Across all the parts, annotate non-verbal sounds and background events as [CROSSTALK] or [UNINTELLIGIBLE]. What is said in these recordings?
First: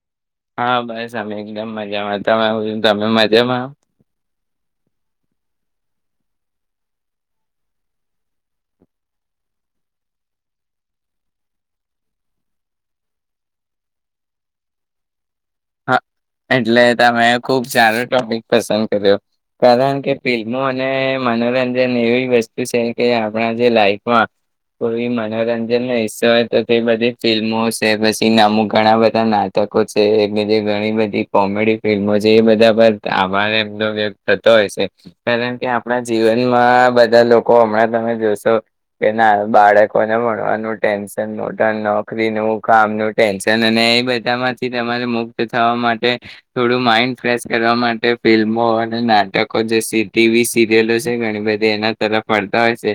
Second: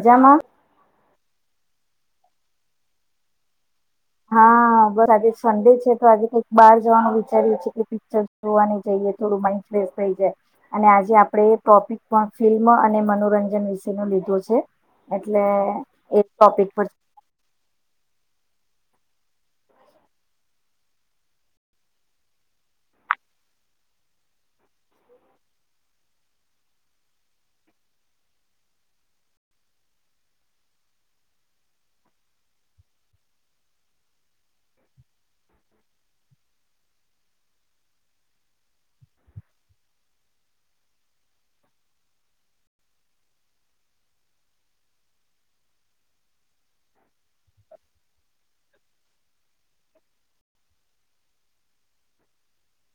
મજામાં હા બસ તમે એકદમ મજામાં તમે હ છ તમે મજામાં આવ? હા બસ આજે સન્ડે છે તો આજે કઈક બાર જવાનું વિચાર્યું છે કે પિક્ચર જોવાની જઈએ થોડું માન્ડ ફ્રેશ થઈ જાય અને આજે આપડે એ ટોપિક પણ ફિલ્મ અને મનોરંજન વિશે ન લીધું છે. એટલે હા એ ટોપિક એટલે પર તમે ખુબ સારો ટોપિક પસંદ કર્યો કારણ કે ફિલ્મો અને મનોરંજન એવી વસ્તુ છે કે આપણા જે લાઈફમાં કોઈ મનોરંજનનો હિસ્સો હોય તો તે બધી ફિલ્મો છે પછી અમુક ઘણા બધા નાટકો છે. ઘણી બધી કોમેડી ફિલ્મો છે એ બધા પર આભાર એમનો વગ થતો હોય છે કારણ કે આપણા જીવનમાં બધા લોકો હમણાં તમે જોશો કે ના બાળકોને ભવાનું ટેન્શન મોટ નોકરીનું કામનું ટેન્શન અને એ બધામાંથી તમારે થ માટે થોડું માઇન્ડ ફ્રેશ કરવા માટે ફિલ્મો અને નાટકો જે ટીવી સિરિયલો છે ઘણી બધી એના તરફ ફરતા હોય છે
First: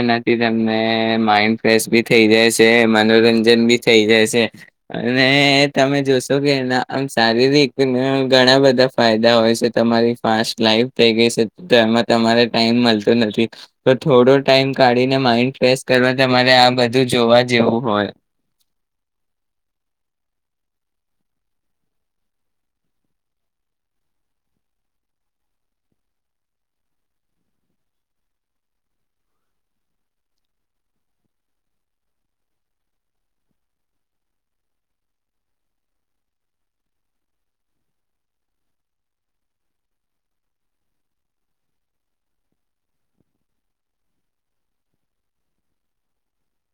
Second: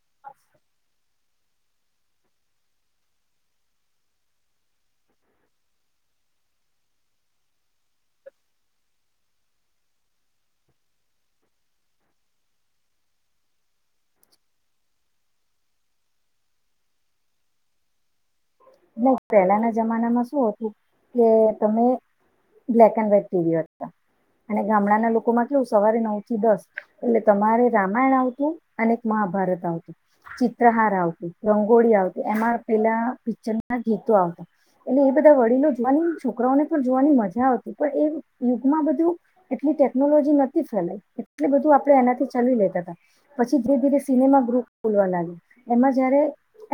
એનાથી તમને માઈન્ડ ફ્રેશ બી થઈ જાય છે મનોરંજન બી થઈ જાય છે અને તમે જોશો કે એના આમ શારીરિક ઘણા બધા ફાયદા હોય છે તમારી ફાસ્ટ લાઈફ થઈ ગઈ છે તેમાં તમારે ટાઈમ મળતો નથી તો થોડો ટાઈમ કાઢીને માઇન્ડ ફ્રેશ કરવા તમારે આ બધું જોવા જેવું હોય ન પહેલાના જમાનામાં શું હતું કે તમે બ્લેક એન્ડ વ્હાઈટ ટીવી હતા અને ગામડાના લોકોમાં કેવું સવારે નવ થી દસ એટલે તમારે રામાયણ આવતું અને મહાભારત આવતું ચિત્રહાર આવતું રંગોળી આવતી એમાં પેલા ગીતો આવતા એટલે એ બધા વડીલો જોવાની છોકરાઓને પણ જોવાની મજા આવતી પણ એ યુગમાં બધું એટલી ટેકનોલોજી નથી ફેલાય એટલે બધું આપે એનાથી ચલી લેતા ત પછી ધીરે ધીરે સિનેમા ગ્રુપ ખોલવા લાગ્યો એમાં જયારે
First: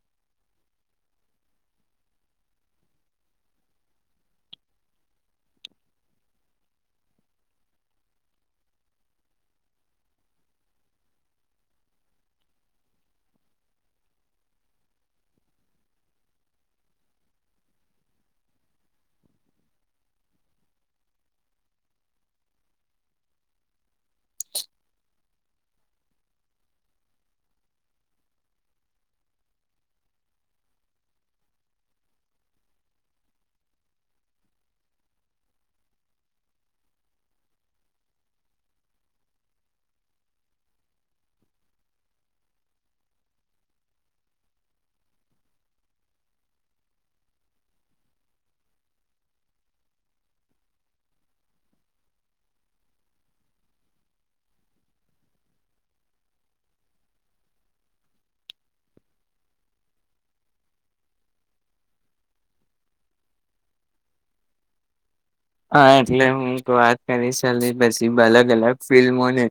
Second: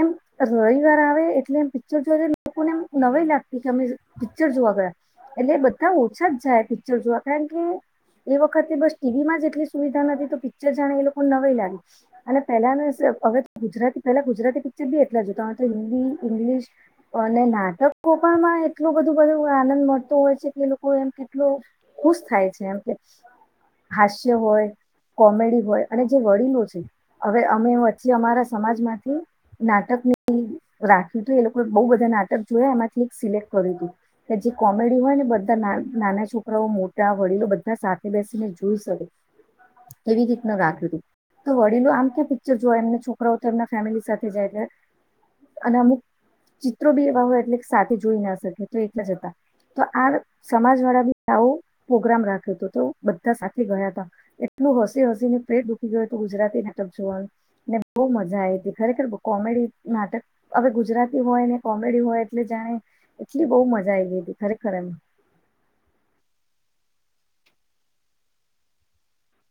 એમ રવિવાર આવે. એલે એમ પિક્ચર જોવા લોકોને એમ નવા લાગતી કે અમે પિક્ચર જોવા ગયા એટલે બધા ઓછા જ જાય પિક્ચર જોવા કારણ કે એ વખતે બસ ટીવીમાં જ એટલી સુવિધા નથી તો પિક્ચર જાણે એ લોકોને નય લાગી અને પહેલા હવે ગુજરાતી પહેલા ગુજરાતી પિક્ચર બી એટલા જોતામે તો હિન્દી ઇંગ્લિશ અને નાટકો પણમાં એટલું બધું બધું આનંદ મળતો હોય છે કે એ લોકો એમ કેટલો ખુશ થાય છે, એમ કે હાસ્ય હોય કોમેડી હોય અને જે વડીલો છે, હવે અમે વચ્ચી અમારા સમાજમાંથી નાટકની રાખ્યું હતું એ લોકો બહુ બધા નાટક જોયા એમાંથી એક સિલેક્ટ કર્યું હતું કે જે કોમેડી હોય ને બધા નાના છોકરાઓ મોટા વડીલો બધા સાથે બેસીને જોઈ શકે એવી રીતનું રાખ્યું હતું તો વડીલો આમ ક્યાં પિક્ચર જો એમ છોકરાઓ તો એમ ફેમિલી સાથે જાય. અને અમુક ચિત્રો બી એવા હોય એટલે સાથે જોઈ ના શકે, તો એલા જ હતા તો આ સમાજ વાળા બી આવો પ્રોગ્રામ રાખ્યો હતો તો બધા સાથે ગયા હતા એટલું હસી હસીને પેટ ડુખી ગયું હતું ગુજરાતી નાટક જોવાનું ને બહુ મજા આવી હતી ખરેખર કોમેડી નાટક હવે ગુજરાતી હોય ને કોમેડી હોય એટલે જાણે એટલી બહુ મજા આવી ગઈ હતી ખરેખર એ હા એટલે હું વાત કરી ચલી પછી અલગ અલગ ફિલ્મોને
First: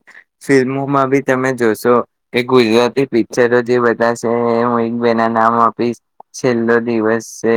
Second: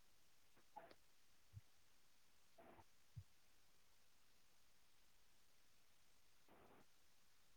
ફિલ્મોમાં બી તમે જોશો કે ગુજરાતી પિક્ચરો જે બધા છે. હું એક બે ના નામ આપીશ છેલ્લો દિવસ છે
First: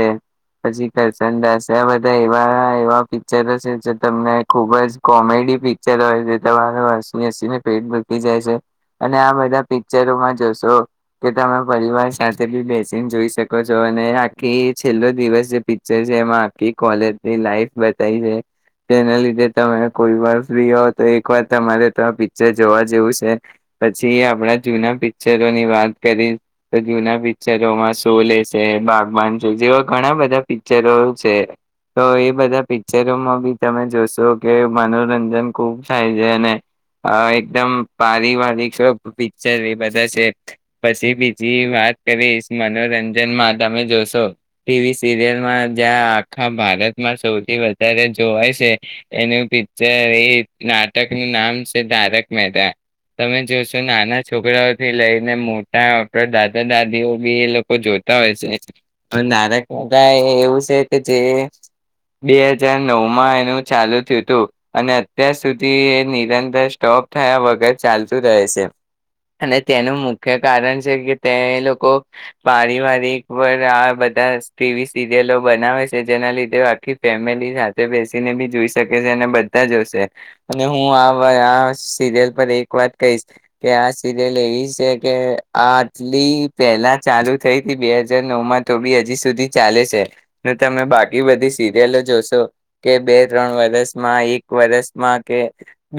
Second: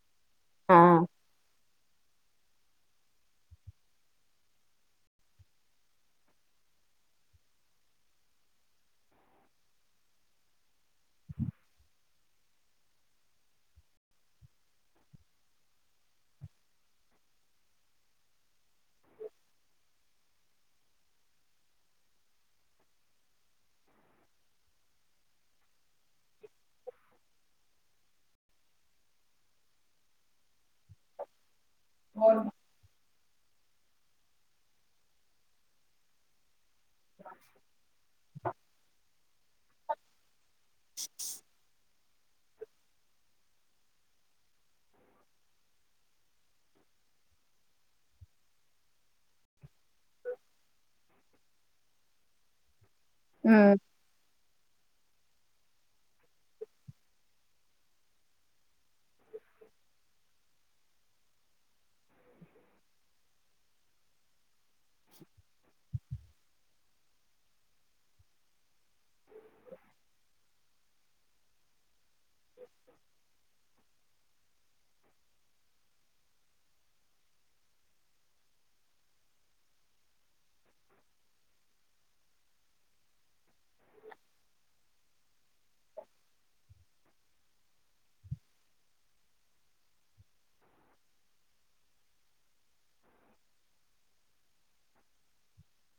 પછી હમ કરશન દાસ છે આ બધા એવા એવા ક્ચરો છે જે તમને ખૂબ જ કોમેડી પિક્ચર હોય જે તમારો હસી હસીને પેટ મૂકી જાય છે, અને આ બધા પિક્ચરોમાં જોશો કે તમે પરિવાર સાથે બી બેસીને જોઈ શકો છો અને આખી છેલ્લો દિવસ જે પિક્ચર છે, એમાં આખી કોલેજની લાઈફ થ છે તેના લીધે તમે કોઈ વાર ફ્રી હો તો એક વાર તમારે તો આ પિક્ચર જોવા જેવું છે, પછી આપણા જૂના પિક્ચરો ની વાત કરી તો જૂના પિક્ચરોમાં સોલે છે, બાગવાન છે જેવા ઘણા બધા પિક્ચરો છે. તો એ બધા પી પિકમાં બી તમે જોશો કે મનોરંજન ખુબ થાય છે અને અ એકદમ પારિવારિ પિક્ચર એ બધા છે. પછી બીજી વાત કરી મનોરંજનમાં તમે જોશો ટીવી સિરિયલમાં જ્યાં આખા ભારતમાં સૌથી વધ ધારે અત્યારે જોવાય છે એનું પિક્ચર એ નાટકનું નામ છે, ધારક મહેતા તમે જોશો નાના છોકરાઓથી લઈ મોટા દાદા દાદીઓ બી એ લોકો જોતા હોય છે નારક માતા એવું છે કે જે બે હજાર નવ માં એનું ચાલુ થયું હતું. અને અત્યાર સુધી નિરંતર સ્ટોપ થયા વગર ચાલતું રહે છે, અને તેનું મુખ્ય કારણ છે કે તે લોકો પારિવાર પર આ બધા ટીવી સિરિયલો બનાવે છે જેના લીધે આખી ફેમિલી બેસીને બી જોઈ શકે છે, અને બધા જોશે અને હું આ આ સિરિયલ પર એક વાત કહીશ કે આ સિરિયલ એવી છે કે આ આટલી પહેલા ચાલુ થઈ હતી બે હાજાર નવ માં તો બી હજી સુધી ચાલે છે તો તમે બાકી બધી સિરિયલો જોશો. કે બે ત્રણ વરસમાં એક વરષમાં કે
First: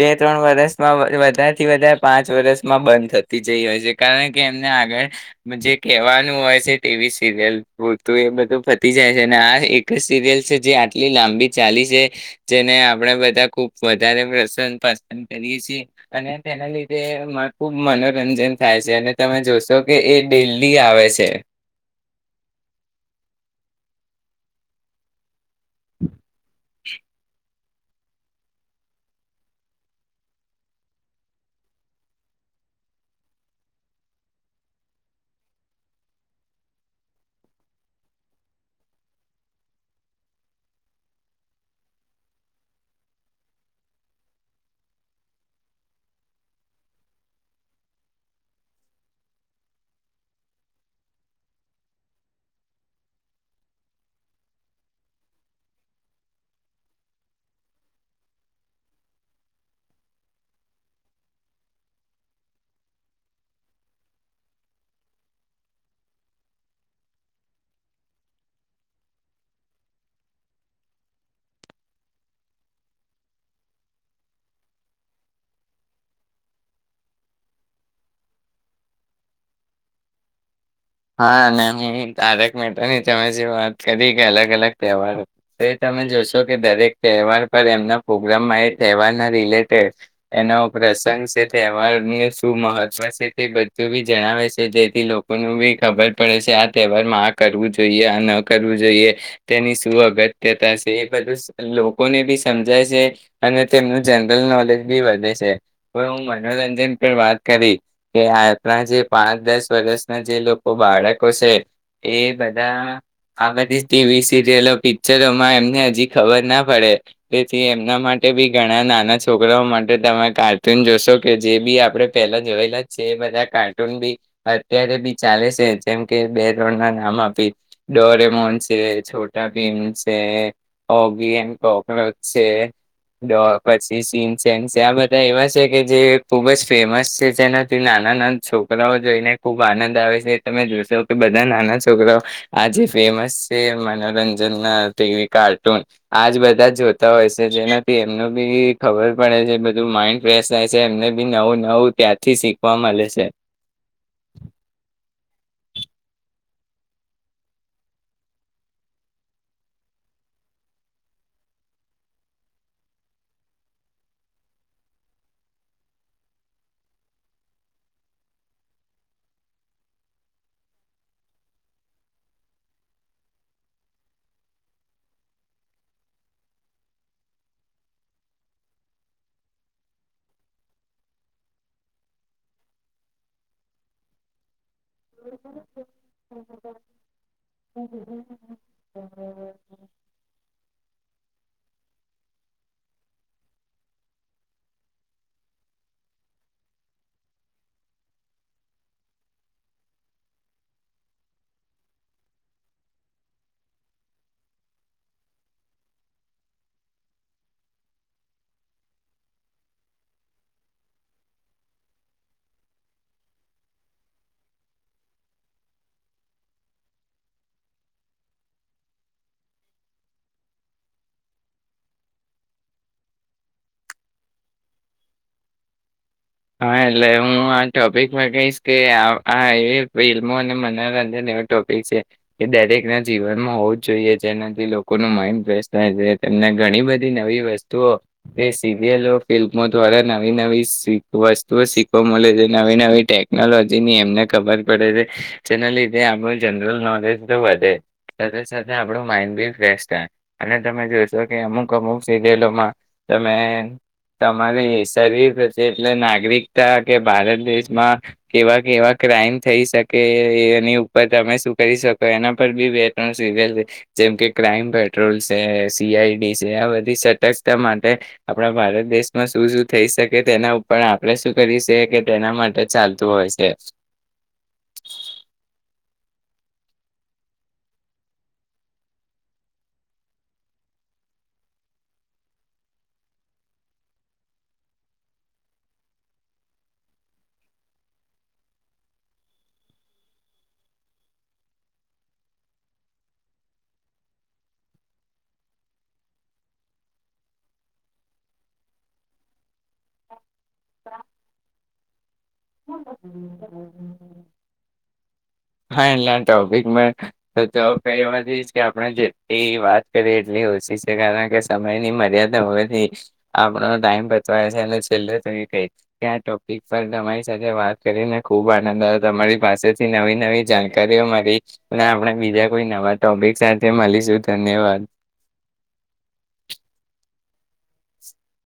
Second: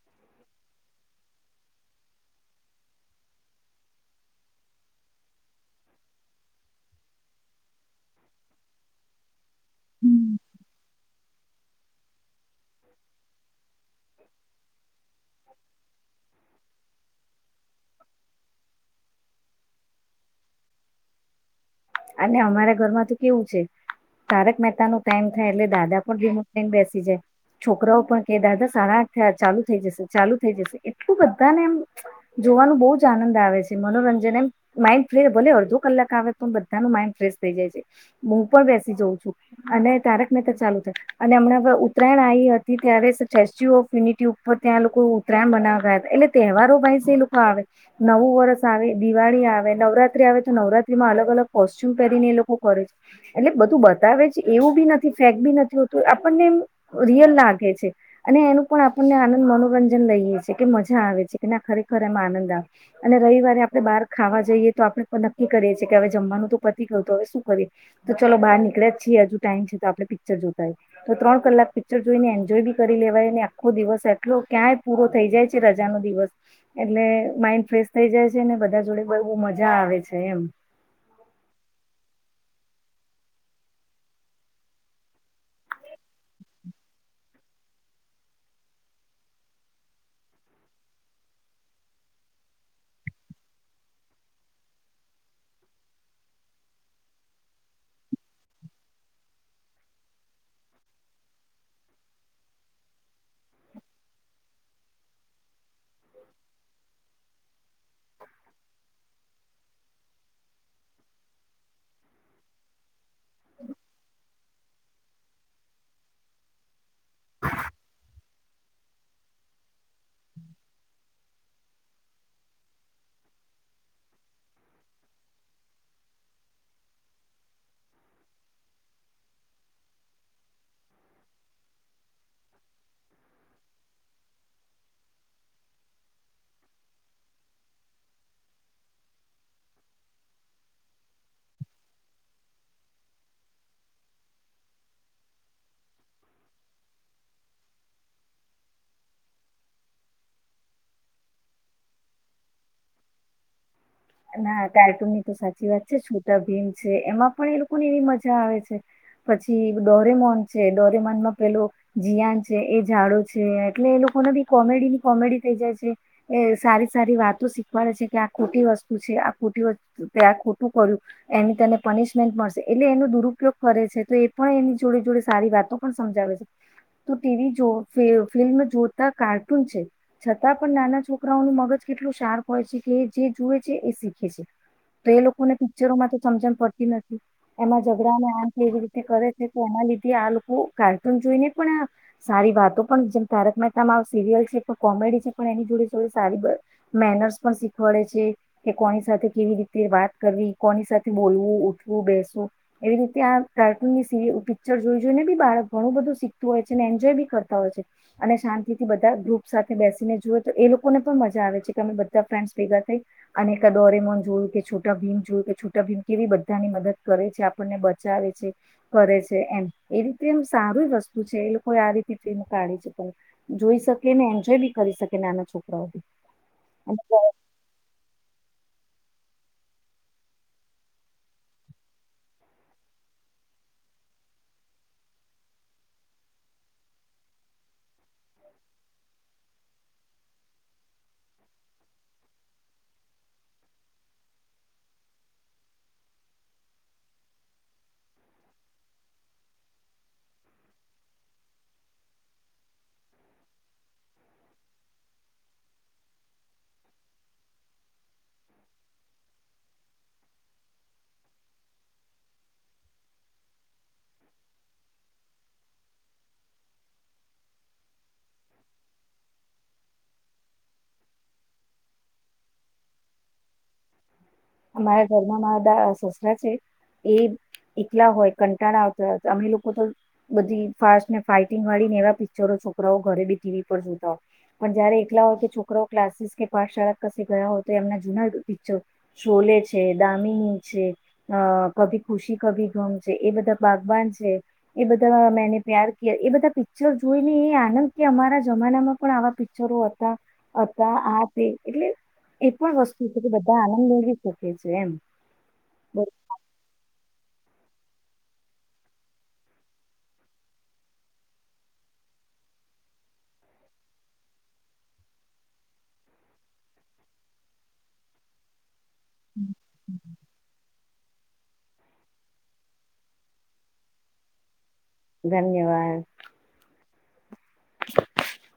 બે ત્રણ વરસમાં વધારેથી વધારે પાંચ વર્ષમાં બંધ થતી જઈ હોય છે, કારણ કે એમને આગળ જે કહેવાનું હોય છે ટીવી સિરિયલતું એ બધું થતી જાય છે અને આ એક જ સિરિયલ છે જે આટલી લાંબી ચાલી છે જેને આપણેે બધા ખુબ વધારે પ્રસન પસંદ કરીએ છીએ અને તેના લીધે ને એ ખુબ મનોરંજન થાય છે અને તમે જોશો કે એ ડેલી આવે છે. અને અમારા ઘરમાં તો કેવું છે તારક મહેતા ન ટાઈમ થાય એટલે દાદા પણ રીમો બેસી જાય. છોકરાઓ પણ કે દાદા સારા થ ચાલુ થઈ જશે ચાલુ થઈ જશે એટલું બધાને એમ જોવાનું બહુ જ આનંદ આવે છે, મનોરંજન એમ માઇન્ડ ફ ભલે અડધો કલાક આવે તો માઇન્ડ ફ્રેશ થઈ જાય છે, હું પણ બેસી જઉ છું અને તારક નનેકર ચાલુ થાય અને હમણાં હ ઉત્તરાયણ આવી હતી ત્યારે સ્ટેચ્યુ ઓફ યુનિટી ઉપર ત્યાં લોકો ઉત્તરાયણ બનાવયા હતા એટલે તહેવારો ભાઈ એ લોકો આવે નવું વરષ આવે દિવાળી આવે નવરાત્રી આવે તો નવરાત્રીમાં અલગ અલગ કોસ્ટ્યુમ પહેરીને એ લોકો કરે છે એટલે બધું બતાવે છે. એવું બી નથી ફેક બી નથી હોતું આપણને એમ રિયલ લાગે છે અને એનું પણ આપણને આનંદ મનોરંજન લઈએ છે કે મજા આવે છે કે ના ખરેખર એમ આનંદ આવે અને રવિવારે આપણે બહાર ખાવા જઈએ તો આપણે નક્કી કરીએ છીએ કે હવે જમવાનું તો પતિ કહ તો હવે શું કરીએ તો ચાલો બહાર નીકળ્યા જ છીએ હજુ ટાઈમ છે, તો આપડણે પિક્ચર જોતા હોય તો ત્રણ કલાક પિક્ચર જોઈને એન્જોય બી કરી લેવાયને આખો દિવસ એટલો ક્યાંય પૂરો થઈ જાય છે રજાનો દિવસ એટલે માઈન્ડ ફ્રેશ થઈ જાય છે, અને બધા જોડે બ મજા આવે છે એમ હા અને તારક મહેતાની તમે જે વાત કરી કે અલગ અલગ તહેવાર તો એ તમે જોશો કે દરેક તહેવાર પર એમના પ્રગ્રામમાં એ તહેવારના રિલેટેડ એનો પ્રસંગ છે, તહેવારને શું મહત્વ છે તે બધું બી જણાવે છે જેથી લોકોનું બી ખબર પડે છે આ તહેવારમાં આ કરવું જોઈએ આ ન કરવું જોઈએ તેની શું અગત્યતા છે, એ બધું લોકોને બી સમજાય છે અને તેમનું જનરલ નોલેજ બી વધે છે હવે હું મનોરંજન પર વાત કરી કે આપણા જે પાંચ દસ વર્ષના જે લોકો બાળકો છે એ બધા આ બધી ટીવી સિરિયલો પિક્ચરોમાં એમને હજી ખબર ના પડે તેથી એમના માટે બી ઘણા નાના છોકરાઓ માટે તમે કાર્ટૂન જોશો કે જે બી આપણે પેલા જોયેલા છે એ બધા કાર્ટૂન બી અત્યારે ચાલે છે જેમ કે બે ત્રણ ના નામ આપી ડોરેમોન છે છોટા પીમ છે હોગી એન્ કોક્રોચ છે પછી સીસ છે આ બધા એવા છે કે જે ખુબ જ ફેમસ છે જેનાથી નાના નાના છોકરાઓ જોઈને ખુબ આનંદ આવે છે. તમે જોશો કે બધા નાના છોકરા આજે ફેમસ છે, મનોરંજન નાવી કાર્ટૂન આજ બધા જોતા હોય છે, જેનાથી એમનું બી ખબર પડે છે બધું માઈન્ડ ફેશ થાય છે. એમને બી નવું નવું ત્યાંથી શીખવા મળે છે. ના કાર્ટૂન ની તો સાચી વાત છે છોટા ભીમ છે એમાં પણ એ લોકોને એવી મજા આવે છે પછી ડોરેમોન છે ડોરેમોનમાં પેલો જિયાન છે એ ઝડો છે એટલે એ લોકોને બી કોમેડી ની કોમેડી થઈ જાય છે, એ સારી સારી વાતો શીખવાડે છે કે આ ખોટી વસ્તુ ખો આ ખોટું કર્યું એની તને પનિશમેન્ટ મળશે એટલે એનો દુરુપયોગ કરે છે તો એ પણ એની જોડે જોડે સારી વાતો પણ સમજાવે છે તો ટીવી જો ફિલ્મ જોતા કાર્ટૂન છે છતાં પણ નાના છોકરાઓનું મગજ કેટલું શાર્પ હોય છે કે જે જો જે એ શીખે છે તો એ લોકોને પિક્ચરોમાં તો સમજણ પડતી નથી એમાં ઝઘડા ત જોઈને પણ સારી વાતો પણ જેમ તારક મહેતા મા સિરિયલ છે કોમેડી છે પણ એની જોડે જોડે સારી મેનર્સ પણ શીખવાડે છે. કે કોની સાથે કેવી રીતે વાત કરવી કોની સાથે બોલવું ઉઠવું બેસવું એવી રીતે આ કાર્ટૂનની સિરી પિક્ચર જોઈ જોઈને બી બાળક ઘણું બધું શીખતું હોય છે અને એન્જોય બી કરતા હોય છે અને શાંતિ થી બધા ગ્રુપ સાથે બેસીને જોુએ તો એ લોકોને પણ મજા આવે છે કે અમે બધા ફ્રેન્ડસ ભેગા થઈ અને ક દોરેમોન જોયું કે છોટા ભીમ જોયું કે છૂટા ભીમ કેવી બધાની મદદ કરે છે આપણને બચાવે છે કરે છે એમ એવીતે એમ સારું વસ્તુ છે એ લોકો આ રીતે પ્રેમ કાઢે છે પણ જોઈ શકે ને એન્જોય બી કરી શકે નાના છોકરાઓ બી હા અને એટલે હું આ ટોપિક હું કહીશ કે આ એવી ફિલ્મો અને મનોરંજન એવ ટોપિક છે એ દરેક ના જીવનમાં હોવું જ જોઈએ જેનાથી લોકોનું માઇડ ફ્રેશ થાય છે તેમને ઘણી બધી નવી વસ્તુઓ એ સીરિયલો [UNINTELLIGIBLE] દ્વારા નવી નવી શીખ વસ્તુઓ શીખવા મળે છે નવી નવી ટેકનોલોજીની એમને ખબર પડે છે જેના લીધે આપણું જનરલ નોલેજ તો વધે સાથે સાથે આપણું માઇન્ડ બી ફ્રેશ થાય અને તમે જોશો કે અમુક અમુક સિરિયલોમાં તમે તમારી શરીર એટલે નાગરિકતા કે ભારત દેશમાં કેવા કેવા ક્રાઈમ થઈ શકે એની ઉપર તમે શું કરી શકો એના પર બી બે ત્રણ સીરિયલ જેમ કે ક્રાઈમ પેટ્રોલ છે સીઆઈડી છે આ બધી સતર્કતા માટે આપણા ભારત દેશમાં શું શું થઈ શકે તેના પર આપણે શું કરી સે કે તેના માટે ચાલતું હોય સે. અમારા ઘર મા બધા સસરા છે એ એકલા હોય કંટાળ આવતા હોય અમે લોકો તો બધી ફાસ્ટ ને ફાઈટિંગ વાળી ને એવા પિક્ચરો છોકરાઓ ઘરે બી ટીવી પર જોતા હોય પણ જયારે એકલા હોય કે છોકરાઓ ક્લાસીસ કે પાઠશાળા કસે ગયા હોય તો એમના જૂના પિક્ચર શોલે છે દામિની છે અ કભી ખુશી કભી ગમ છે એ બધા બાગવાન છે એ બધા મેને પ્યાર ક એ બધા પિક્ચર જોઈને એ આનંદ કે અમારા જમાનામાં પણ આવા પિક્ચરો હતા. અતા આ તે એટલે એ પણ વસ્તુ છે કે બધા આનંદ એમ હા બસ, એટલે ટોપિક મે તો તો [UNINTELLIGIBLE] કે આપણે જેટલી વાત કરીએ એટલી ઓછી સે કારણ કે સમયની મર્યાદા હોવાથી આપણો ટાઈમ પચવાય છે અને છેલ્લો [UNINTELLIGIBLE] કે આ ટોપિક પર તમારી સાથે વાત કરીને ખૂબ આનંદ આયો તમારી પાસેથી નવી નવી જાણકારીઓ મરી અને આપણે બીજા કોઈ નવા ટોપિક સાથે મળીશું ધન્યવાદ. ધન્યવાદ [INAUDIBLE]